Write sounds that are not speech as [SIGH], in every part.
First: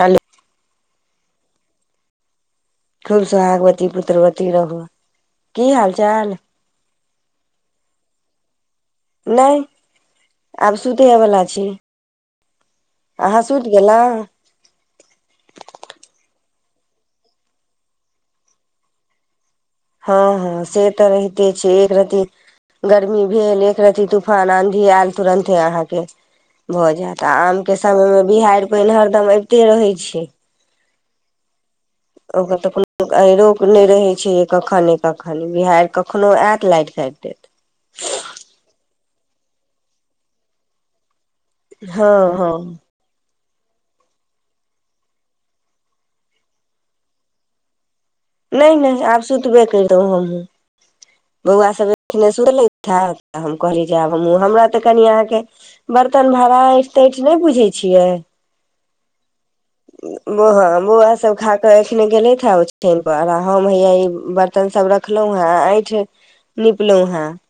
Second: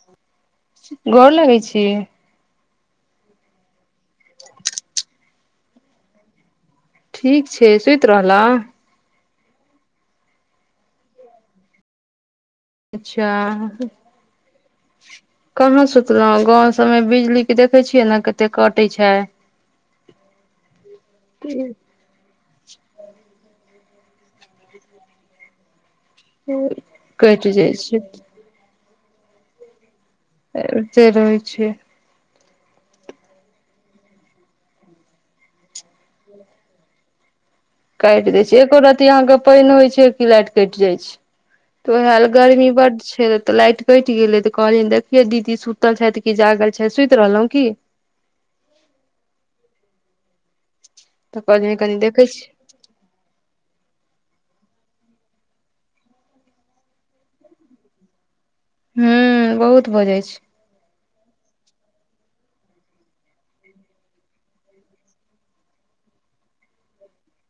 Hello स [UNINTELLIGIBLE] गोर लगै छी। खूब सोहागवती पुत्रवती रहू [UNINTELLIGIBLE] की हाल चाल। [UNINTELLIGIBLE] ठीक छै सुति रहलो। [UNINTELLIGIBLE] नहि [UNINTELLIGIBLE] आब सुतेवला छी। अच्छा अहाँ सुति [UNINTELLIGIBLE] गेलहुँ कहाँ सुतलहु गाँव। समय बिजली के देखे छियै ने कते कटे छै। [UNINTELLIGIBLE] हँ हँ से तऽ रहिते छै एक रति गर्मी भेल एक रती तूफान आंधी आयल तुरंते अहाँके भऽ जायत आ कटि आम जाइ के छै समय मे बिहाड़ि पानि हरदम अबिते रहै छै। से रहै छै। [UNINTELLIGIBLE] ओकर तऽ कोनो आहिरोक नहि रहैत छै जे कखने कखन बिहार कखनहु आयत लाइटि काटि देत। [UNINTELLIGIBLE] काटि दै छै एको र्ती अहाँके पानि होइ छै की लाटि कटि जाइ छै। [UNINTELLIGIBLE] तऽ हँ हाल हँ गर्मी ब् छै त। [UNINTELLIGIBLE] तऽ लाइट कटि गेलै तऽ कहलिय देखिये दीदी सुतल छथि कि जागल छथि सुति रहलहुं की। [UNINTELLIGIBLE] नई -नई आब सुतबे कर दौ हम। [UNINTELLIGIBLE] तऽ बौआ कहलियै सब कनि देखै एने छी सुनले था तऽ हम कहली जे आब हमँ हमरा ते कनि अहाँके। [UNINTELLIGIBLE] बर्तन भाड़ा ऐंठि तैठि नहि बुझै छियै। [UNINTELLIGIBLE] हूं। [UNINTELLIGIBLE] बोहँ बो। [UNINTELLIGIBLE] सभ खा कऽ एखने गेलथि हे ओ ठन पर आ हम हैया ई बर्तन सभ रखलहुँ हेँ ऐंठि नीपलहु हेँ। [UNINTELLIGIBLE]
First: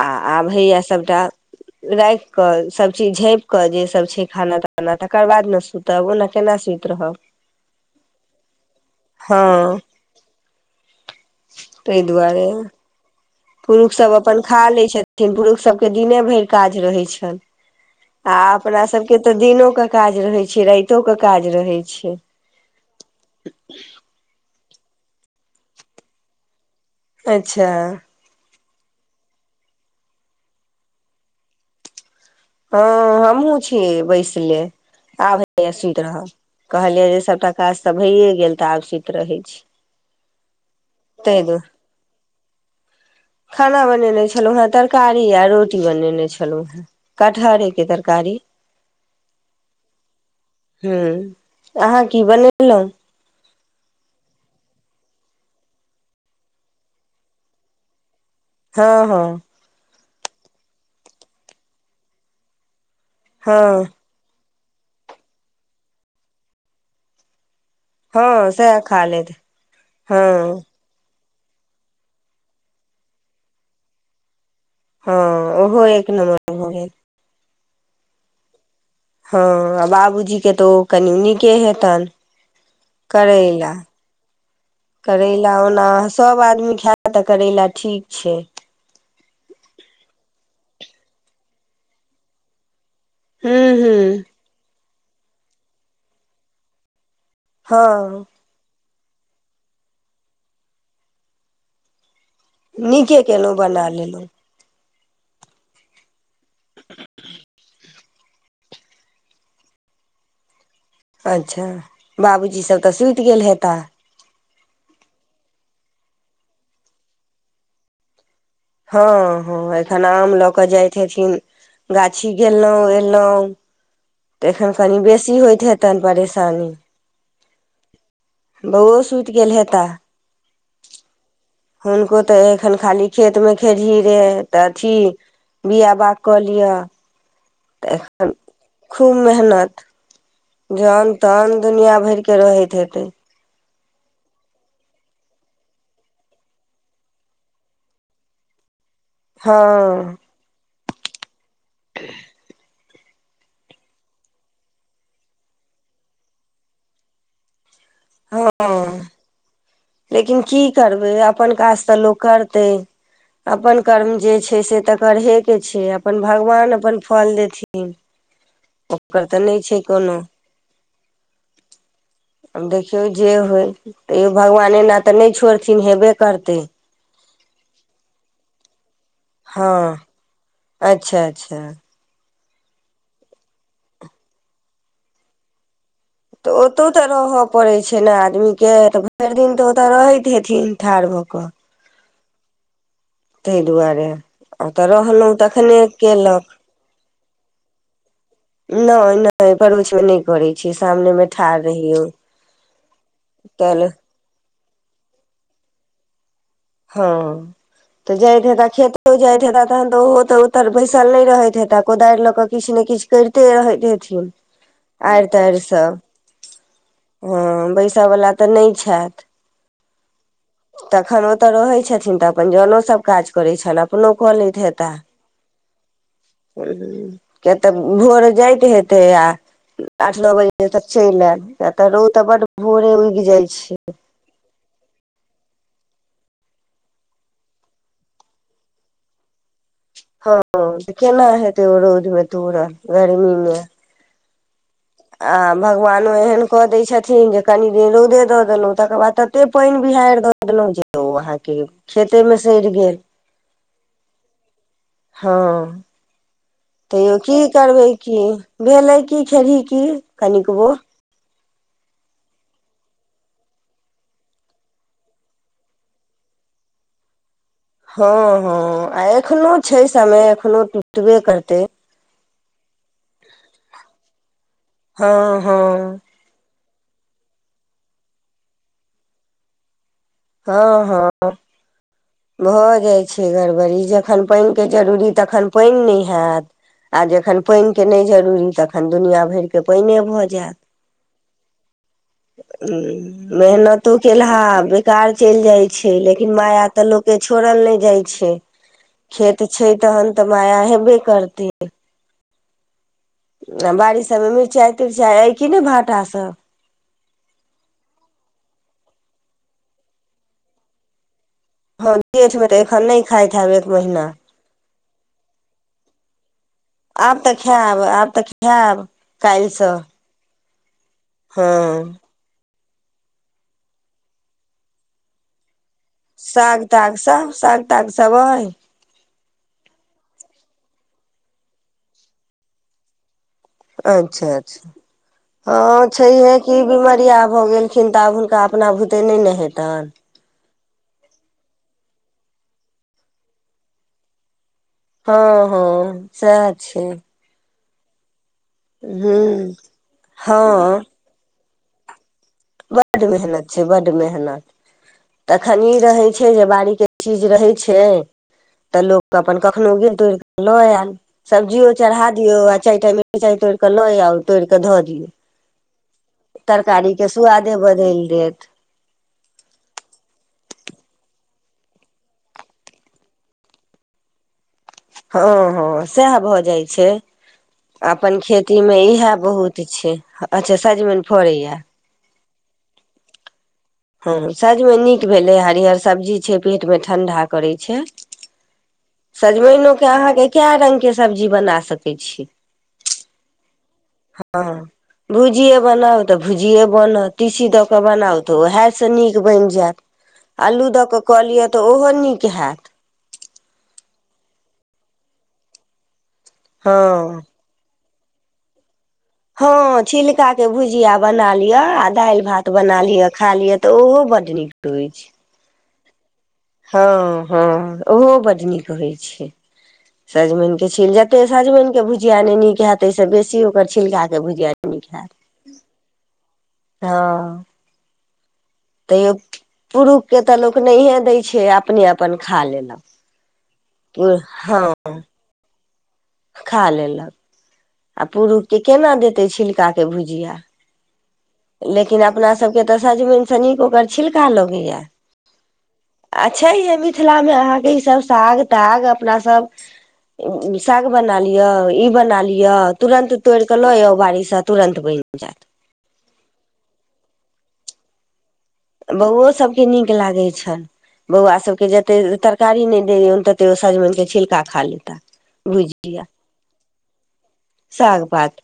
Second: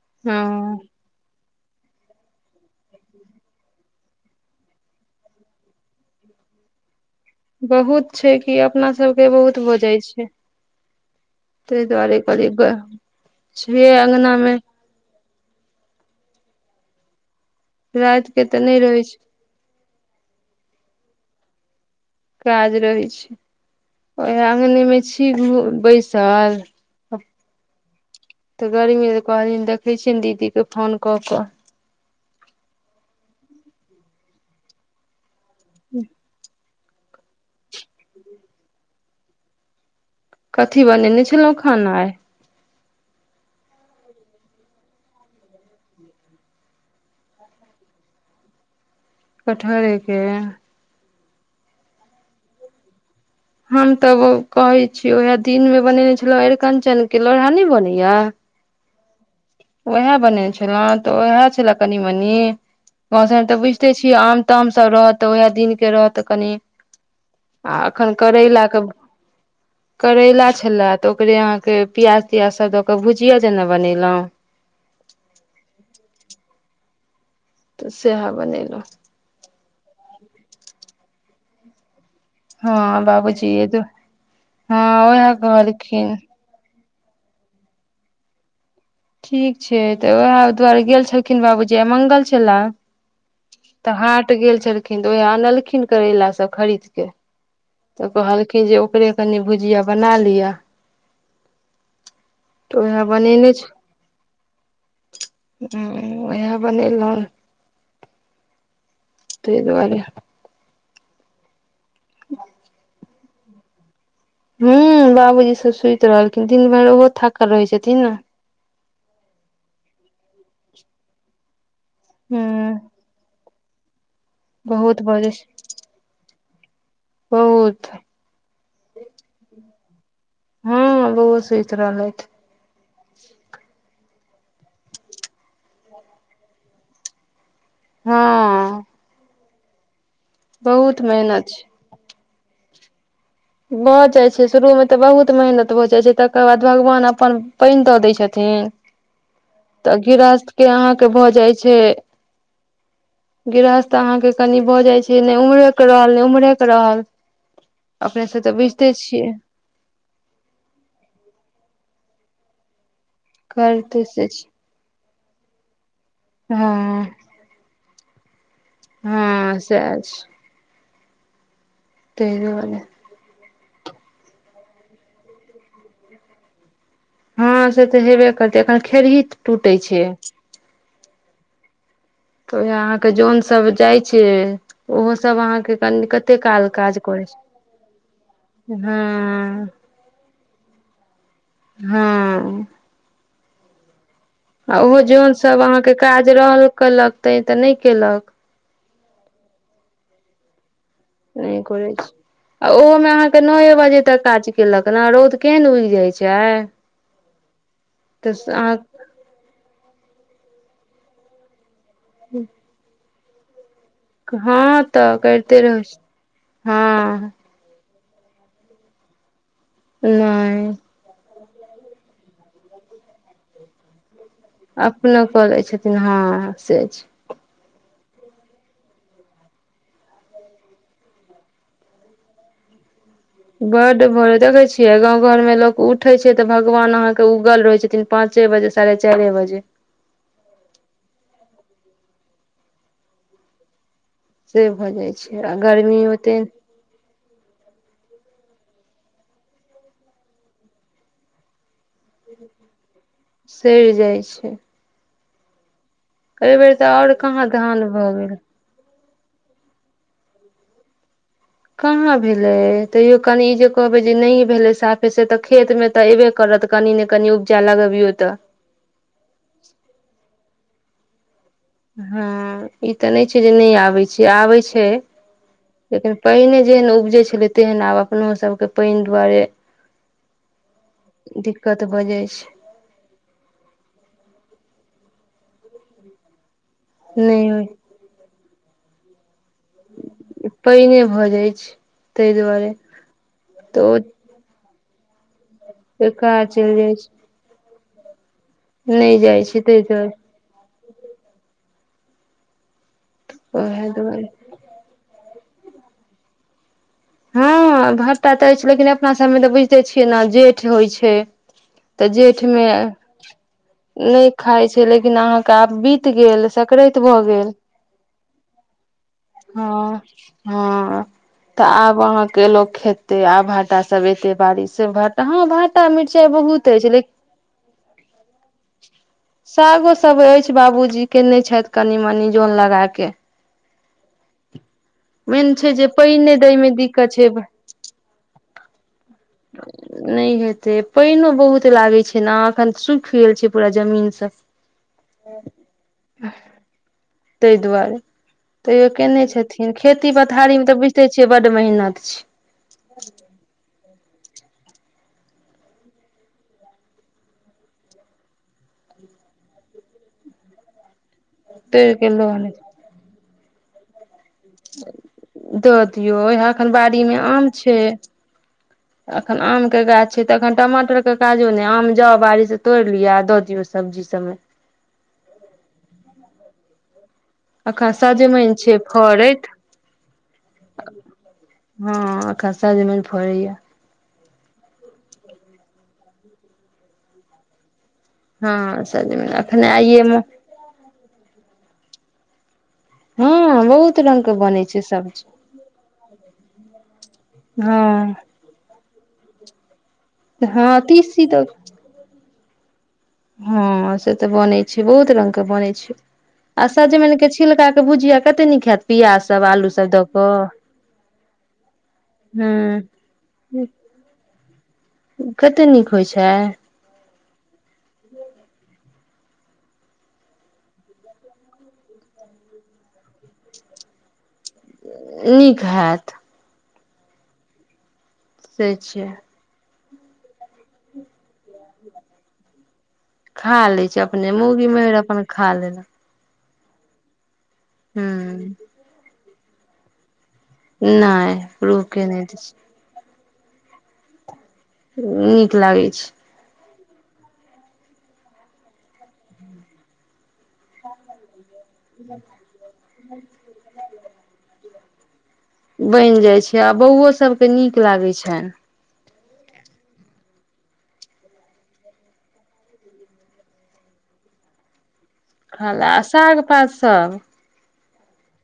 आ हँ -आब हइए सभटा। [UNINTELLIGIBLE] राखि कऽ सभचीज झाँपि कऽ जेसभ छै खाना- ताना तकर बाद ने सुतब ओना केना सुति रहब। [UNINTELLIGIBLE] बहुत छै कि अपना सबके हँ बहुत हो जाइ छै [UNINTELLIGIBLE] ताहि दुआरे करी। [UNINTELLIGIBLE] पुरुष सब अपन खा लै छथि। [UNINTELLIGIBLE] छथिन पुरुषसभके दिने भरि काज रहैत छनि। राति [UNINTELLIGIBLE] आ के तऽ नहि -अपना रहै छै सबके तऽ दिनोक के काज रहैत छै। कतो के काज रहै छै। [UNINTELLIGIBLE] काज रहै छै [UNINTELLIGIBLE] ओहि। अगने में छी घ बैसल। [UNINTELLIGIBLE] अच्छा। [UNINTELLIGIBLE] तऽ गर्मी तऽ कहलिन देखै छियनि दीदीके फोन कऽ- कऽ। [UNINTELLIGIBLE] हँ -हमहूँ छीियै बैसले आब। [UNINTELLIGIBLE] नया सुत रहब। [UNINTELLIGIBLE] कहलियै जे सभटा काज तऽ भइए गेल तऽ आब सुत रहै छी। [UNINTELLIGIBLE] कथी बनेने ताहि छलहुँ दुआरे खेनाई। [UNINTELLIGIBLE] खाना बनेने छलहुँ हेँ तरकारी आ रोटी बनेने छलहुँ हेँ कटहरेके तरकारी। [UNINTELLIGIBLE] कठहरे के। हूँ अहाँ की बनेलहुँ। हम तऽ ओ कहै छीियै उएह दिन मे बनेने छलहुँ अरिकंचन के लोहा नहि बनैया हँ हँ। ओएह बनेने छलहु तऽ उएह छले कनी मनी। मौसम तऽ हँ बुझिते छिय। तम सब रहत उएह दिनक के रहत कनि। [UNINTELLIGIBLE] आ एखन हँ करैलााक [UNINTELLIGIBLE] सएह के खा लेत हँ करैला छलए तऽ। ओकरे अहाँके प्याज तियाज सब दऽ कऽ भुजिया जेना बनेलहुं। [UNINTELLIGIBLE] हँ ओहो एक नमबर हो गेल। तऽ सहा बनैेल। हँ आ बाबूजी के तऽ ओ कनि नीके हेतनि। हँ बाबूजी य करैला त हँ उएह कहलखिन। ा तऽ करै ल ठीक छै। ठीक छै तऽ उएह दुआरे गेल छलखिन बाबूजी आ मङ्ंगल छलए। हूँ तऽ हूँ हाट गेल छल। खिन तऽ ओएह आनलखिन करैलाास सब खरीदके। तऽ हँ कहलकी जे। उे कनि भुजिया बना लि। नीके केलहुँ बना लेलहुँ। ह उएह बनलहु। त दु कहले। अच्छा। बाबू जी सब तस्वीर। क गेल हे तऽ। ह बाबूजी सब सुति रहलखिन दिन भरि ओहो थकल रहै छथिन ने। हँ हँ एखन आम लऽ कऽ जाइत हेथिन। गाछी हूँ गेललहुँं एलहुॅं। तऽ एन खनि बहुत बजै बेसी छै होइतेतन। सानी। बहुत बहु सुति गेल हे तऽ। हँ बहु। हुनको तऽ एखन खाली खेत मे खेही। जे तऽ अथी बिआ बाग कऽ लिअ। तऽ एन हँ खूब मेहनत। बहुत जन मेहनत तन छै दुनिया भर के। र हतेतै। भऽ जाइत छै शुरूमे तऽ बहुत मेहनत भऽ जाइत छै तकर बाद भगवान अपन पानि दऽ दैत छथिन। तऽ हँ अगी रास्त के अहाँ। पहुँ जाइ छै। छै। गिरहस्थ अहाँके कनि भऽ जाइ छै नहि उम्हरेके रहल नहि उम्हरेके रहल। अपनेसँ तऽ बैझिते हँ छियै। लेकिन की करबै अपन काज तऽ। लोक कर त। अपन करते कर्म से जे छै से तऽ। पढ़े के छै। अपन भगवान अपन हँ फल देथि। हन। ओकर तऽ हँ नहि छै सएह कोनो। ताहि आब दुआरे देखियऔौ जे होइ। त भगवान। नेना तऽ नहि छोड़थिन हेबे करतै। हँ से तऽ जेबै करतै। खेर ही हँ टूटे छै। अच्छा अच्छा। तऽ ओ अहाँके जन सब जाइ छै ओहो सब अहाँके। कनि कते तऽ काल ओतहु काज तऽ करै छै रहय पड़ैत छै ने आदमीके तऽ भरि दिन तऽ हँ ओतय रहैत हेथिन ठाढ़ भऽ कऽ। ह। ताहि दुआरे। आ ओतऽ ओहो जौन रहलहुँ सभ तखने अहाँके काज केलक रहल कलक। ते तऽ नहि केलक। नहि नहि पोच मे नहि करै छी। नहि करैत छी आ ओहोमे अहाँके नए तल बजे तक काज। केलक रौद केहन उगि जाइ छै। हँ तऽ जाइथ त खेत जाइ त तन तऽ ओ। तऽ ओतर बैसल नहि रहैत हे तब। कोदारि लऽ कऽ किछु ने किछु। करिते हइ। हँ तऽ करते रह सब हँ। पसा वला तऽ नहि छथि। नइ। तऽ रहै छथिन तऽ अपन जऽनो सब काज करै छैन अपनों। अपनों कऽ लै छथिन हँ से छै। किया तऽ भोर जाइत हेते आ आठ नओ बजे तक चलि आयल त रो त बड भोरे। जाइ छै बड बल त कहै। य गाँंव घर में लोग उठे छै तऽ भगवान अहाँ के उगल रहे छथिन, पाँचे बजे साढ़े चारे बजे। हँ त केना हेतै ओ रौदा में तोरा गर्मी में। से भऽ जाइ छै आ गर्मी भगवानो ओते एहन कऽ दै छथिन जे। कनि दिन रौदे दऽ देलहुँ, तकर बाद तते पानि बिहैरि दऽ देलहुँ जे ओ अहाँके। खेते मे सड़ि गेल सइर जाइ छै। हँ। एहि बेेर तऽ आओर तैयो की कहाँ करबै धान भऽ कीयौ गेल भेलै क। की खेबही की, कनिकबो। कहाँ भेलै तैयो कनि ई जे कहबै जे नहि भेलै साफे से तऽ खेतमे तऽ अयबे करत कनि ने कनि। उपजा हँ लगबियौ तऽ हँ, आ एखनो छै समे एखनो। तबे करतै। हँ ई तऽ नहि छै जे नहि आबै छै आबै। छै हँ हँ लेकिन पहिले। जेहन उपजे छलै तेहन आब अपनों सबके पाइन दुआरे। हँ हँ दिक्कत भऽ जाइ छै भऽ जाइत छै गड़बड़ी जखन पानिके जरूरी तखन। पाइन नइ हैत। आ जखन नहि होइ पाइन के नहि जरूरी। तखन दुनिया भरि। त पहिन भऽ जैत, पाइने भऽ जाइ छै ताहि दुआरे तऽ मेहनतो ओ केलहा। कार चलि जाइ। छै लेकिन बेकार माया चलि तऽ जाइ लोक छै के छोड़ल नहि। जाइ छै। नहि खेत जाइ छै ताहि दुआरे तहन तऽ माया हेबे करतै। ह। ओएह बाड़ि दुआरे सबमें मिरचाई-तीरचाई अय। कि ने भाटा सब। हँ भट्टा तऽ अछि लेकिन अपना सबमें तऽ बुझिते छियै ने जेठ होइ छै। हँ तऽ जेठ में तऽ जेठमे एखन नहि खाइत हैब, एक महिना। नहि खाइ लेकिन अहाँके आब बीत गेल। सकराति आब भऽ तऽ गेल खायब आब तऽ खायब काल्हिसँ। हँ हँ। हँ। के लोको खेते आब भाटा सब एते बारिश भ ह भा। ओ मिरचाई साग बहुत अछि ताग लेकि, सब साग ताग सब अइ सागो सब अछि। बाबूजी केने छथि कनि-मनि जऽन लगा के। अच्छा-अच्छा मेन छै जे हँ पानि नहि छैहे दै कि मे बिमार। दिक्कत रिया छै भऽ गेलखिन तऽ आब हुनका अपना भुते नहि ने हेतनि। से पानिो बहुत लागैत छै ने एखन सूखि गेल छै पूरा जमीनसँ। हँ हँ सएह छै। ताहि दुआरे। तैयो केने हूँ छथिन खेती पथारी मे तऽ बुझिते छियै। बड महहिना। छ। बड मेहनत छै ब। ब मेहनत तखन ई रहैत छै जे बाड़ीके चीज रहैत छै तऽ लोक अपन कखनो गिन तोड़ कऽ लऽ आयल। सब्जियो तोड़ के चढ़ा दियऔ लोन आ चारि टा। चइ तोर कल आउ। तोरिक धऽ दिय। ियौ यहा एखन बाड़ी मे आम छै देत एखन आम के गाछ छै तऽ अखन। टमाटर के काजो नहि आम जाउ बाड़ी से तोड़ि लिअ आ दऽ दियौ सब्जी सबमे। हँ हँ सेह भऽ जाइ छै। छै। अखन अपन सजमनि छै खेतीमे इएह फड़ैत बहुत छै अच्छा सजमनि फड़ैए। कसा जमन फड़ैया। हँ सजमे नीक भेलै हरियर सब्जी छै पेटमे ठंडा करै छै। हँ सखने सजमनिओके आइए। अहाँके कए रङ्गके सब्जी बना सकै छी। हँ। बहुत रंग के हँ बनै छै सब्जी भुजिए बनाउ तऽ भुजिए बनत तीसी दऽ कऽ बनाउ तऽ उएहसँ नीक बनि जायत आलू हँ दऽ कऽ कऽ तीसी लियअ तऽ ओहो नीक। के हथ। हँ से तऽ बनै छै बहुत रंगग के बनै छै। हँ आशा जे म कि छलक। भुजिया कते न खत। हँ छिलकाके भुजिया बना लिअ आ दालि भात बना हूँ लिअ खा लिअ तऽ ओहो बड्ड नीक हो हो छै। कते नीक होइ छै हँ। हँ ओहो बड नीक होय छै सजमनि के छीिल जते सजमनि के भुजिया ने नीक हयत से बेसी ओकर छिलका के भुजिया। नीक हैत नीक हैत। हँ। से छैियै। पुरुषके तऽ लोक नहिए दै छै अपने अपन खा लेलक। खा ले छै अपने मूगी हँ मेर अपन खा लेना। खा लेल ल। आ पुरुष हूँ के केना देता। ते छिलका के भुजिया। नहि। लेकिन रूहके नहि अपना दै सबके तऽ सजमन। सनीे ओगकर छिलका लो। नीक लागै छै। मिथिला मे अहाँके ई सब साग ताग अपना सब। साग बना लियअ इ बना लियअ तुरंत तोड़ के लऽ यऔ। बुआड़ीसँ तुरन्त बनि जायत। बनि जाय छै आ बौओ सब के नीक लागे छनि। बौओ सबके नीक लागे छनि बौआ सबके जते तरकारी नहि देौन तते ओ सजमनि के छिलका खा लेता। ख ल अ ह ग पास। त। सागपात।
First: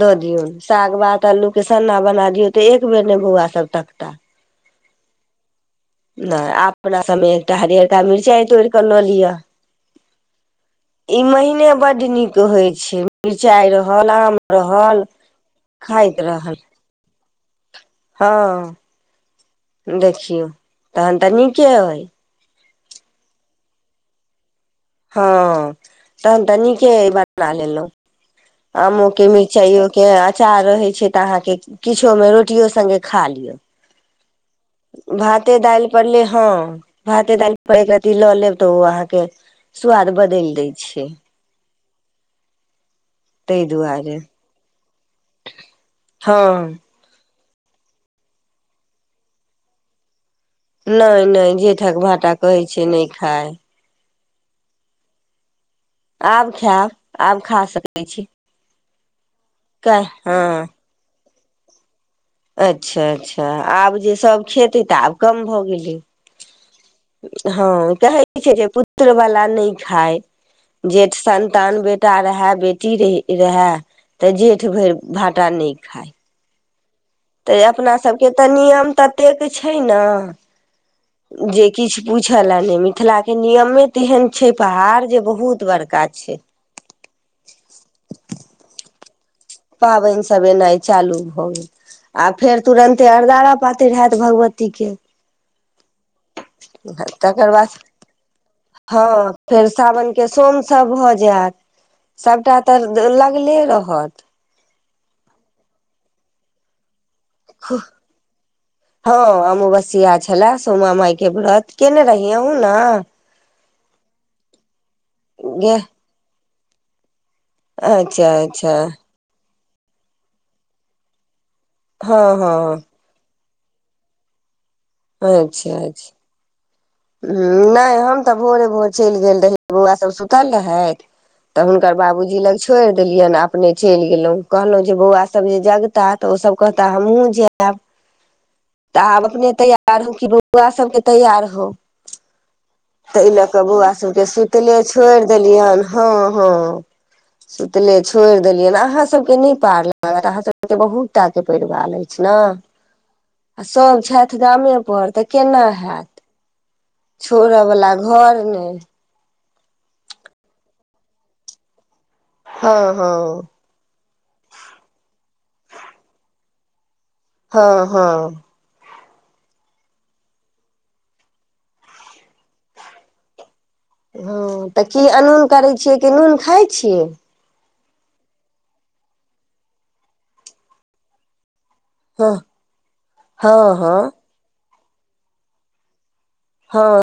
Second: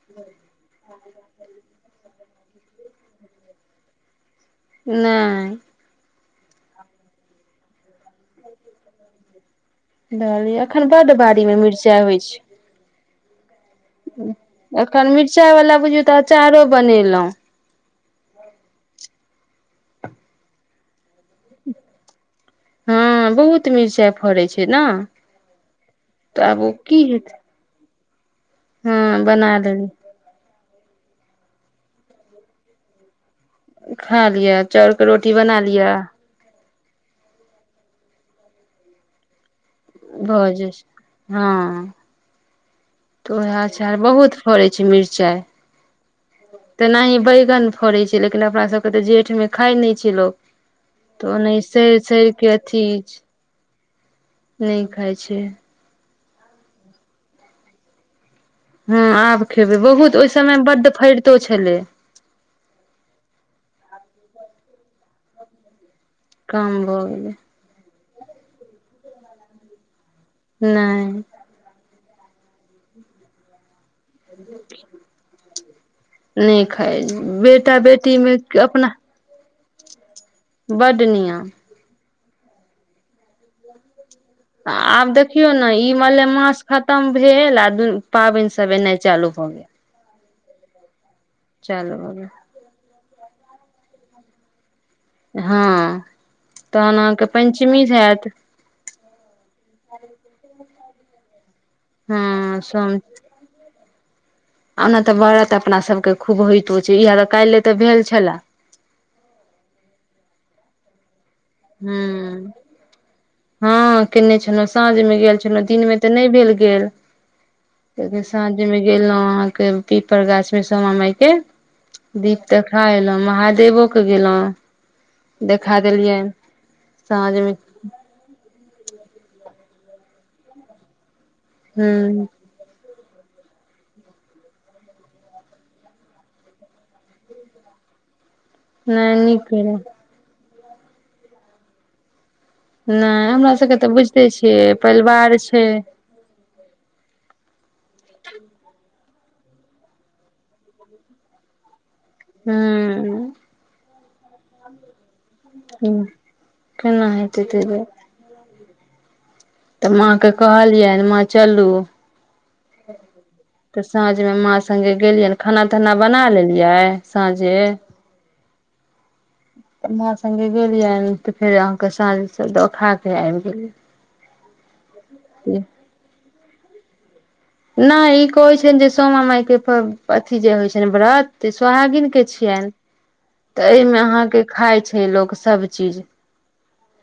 धऽ दियौ साग भात आलू के सन्ना बना दियौ तऽ एक बेर ने बौआ सब तकता। नहि। नहि अपना सभमे एकटा हरिियरका मिरचाइ तोड़ कऽ लऽ लिअ। रहलियै एखन बड ई बाड़ीमे महीने मिर्चाइ बड्ड होइ नीक छै। छै मिरचाइ रहल आम रहल एखन मिर्चाई वला बुझौ तऽ खाइत रहल अचारो बनेलहुँ। हँ देखियौ तहन तऽ नीके अइ। हँ बहुत मिर्चाई फड़े छै। ने हँ तहन तऽ आब ओ नीके की हेतै बना लेलहुँ। आम ओ हँ के बना मिरचाइयो के लेली अचार है। त अहाँ के किछो में रोटियो से खा लियो। खा लिय चाउर के रोटी बना लिय। दालि पर ले हँ भाते दैल पर एक रति लऽ लेब तऽ ओ अहाँके स्वाद भऽ बदलि दै जेतै छै। हँ तऽ उहै ताहि छै, दुआरे बहुत फरै छै। [INAUDIBLE] हँ तऽ नहि ब। न फड़े छै लेकिन अपना सब के तऽ जेठ में खााय नहि छै लोकोग। नइ नइ जेठक भाटा कहै छै नइ खाय। नइ खाय छै। आब खैब, आब खा सकै छी। हँ आब खेबै। कै बहुत ओइ हँ समय मे बड्ड फरि तो छेले। अच्छा अच्छा। आब जे सभ खेते तऽ आब कम भऽ गेलै। काम भऽ गेलै हँ कहै कहै छै जे पुत्र वला नइ खाय। जेठ नहि संतान बे बेटा रहे बेटी रही रहे तऽ जेठ भरि भाटा नीक खाय अइछ बेटा बेटी सबके मे नियम अपना तऽ ततेक छै न, बड नियम। बुझल या ने मिथिला के नियमे तेहन छै पहाड़ आब जे देखियौ बहुत ने ई बड़का मले छै मास खतम भेल आ पाबनि सब एनाइ चलू। पाबैन सबबे इनाय चालू बहुत, चालू भऽ आ गेल फेर तुरन्त ते अरदारा पातैर हैत भगवती के हँ तहन अहाँके तकर बाद, पंचमी हैत हँ फेर साावनके सोम सब भऽ जैत हँ सबटा तऽ लगले रहत। आना तऽ भ जैत अपना सबके खूब होइत होइत चिड़िया तऽ काइले तऽ भेल छेले हेलो, सोमा मइ। के व्रत केने रहि अहू न। हँ केने छलौं। साँझ में गेल छलहुँ गे दिन में तऽ नहि भेल गेल। [UNINTELLIGIBLE] त अइबेर अच्छा सांझ अच्छा में गेलौं अहाँ फेर पीपर गाछ मे सामा माय के हँ दीप तऽ हँ खायल महाद। देबोके गेलहु। अच्छा देखा अच्छा देलियनि। ह नहि हम तऽ भोरे-भोर। चलि गेल रही बउआ सब सुतल रहैथि। तऽ हुनकर हूँ बाबूजी लग छोड़ि। देलियनि अपने चलि गेलहुँ, कहलहुँ जे बौआ सभ जे जगताह तऽ ओसभ कहता हमहुूँ जैब। तऽ नहि आब नीक अपने केलहुँ तैयार हों कि बो। बौआ सभके तैयार हो। नहि ताहि लऽ हमरा कऽ बौआ तऽ सबके बुझिते छियै सुतले छोड़ि परिवार छै देलियनि हँ हँ, सुतले छोड़ि देलियनि अहां। अ सब के नइ पार लागत अहाँ सबके तऽ बहुत टा के परिवाल अछि। आ हूँ सब छथि। गामे पर त। केना हैत। केना हेतै छोड़ऽ तैयो वला घर। त। तऽ माँके कहलियनि माँ चलू। हँ हँ तऽ साँझमें माँ संगे गेलियैन। खाना-ताना बना लेलियै। साँझे हँ हँ। माँ सङ्गे गेलियनि तऽ फेर अहाँके साँझसे देखा के आबि गेलिय। हँ। तऽ की अनून करै छियै कि नून। खाइ छियै। नहि ई कहैन छनि जे सोमा माय के अथी जे होइ छनि व्रत। सोहागिन के हँ छियनि हँ तऽ हँ एमे अहाँ के खाय छी। हे लोक सब चीज हां।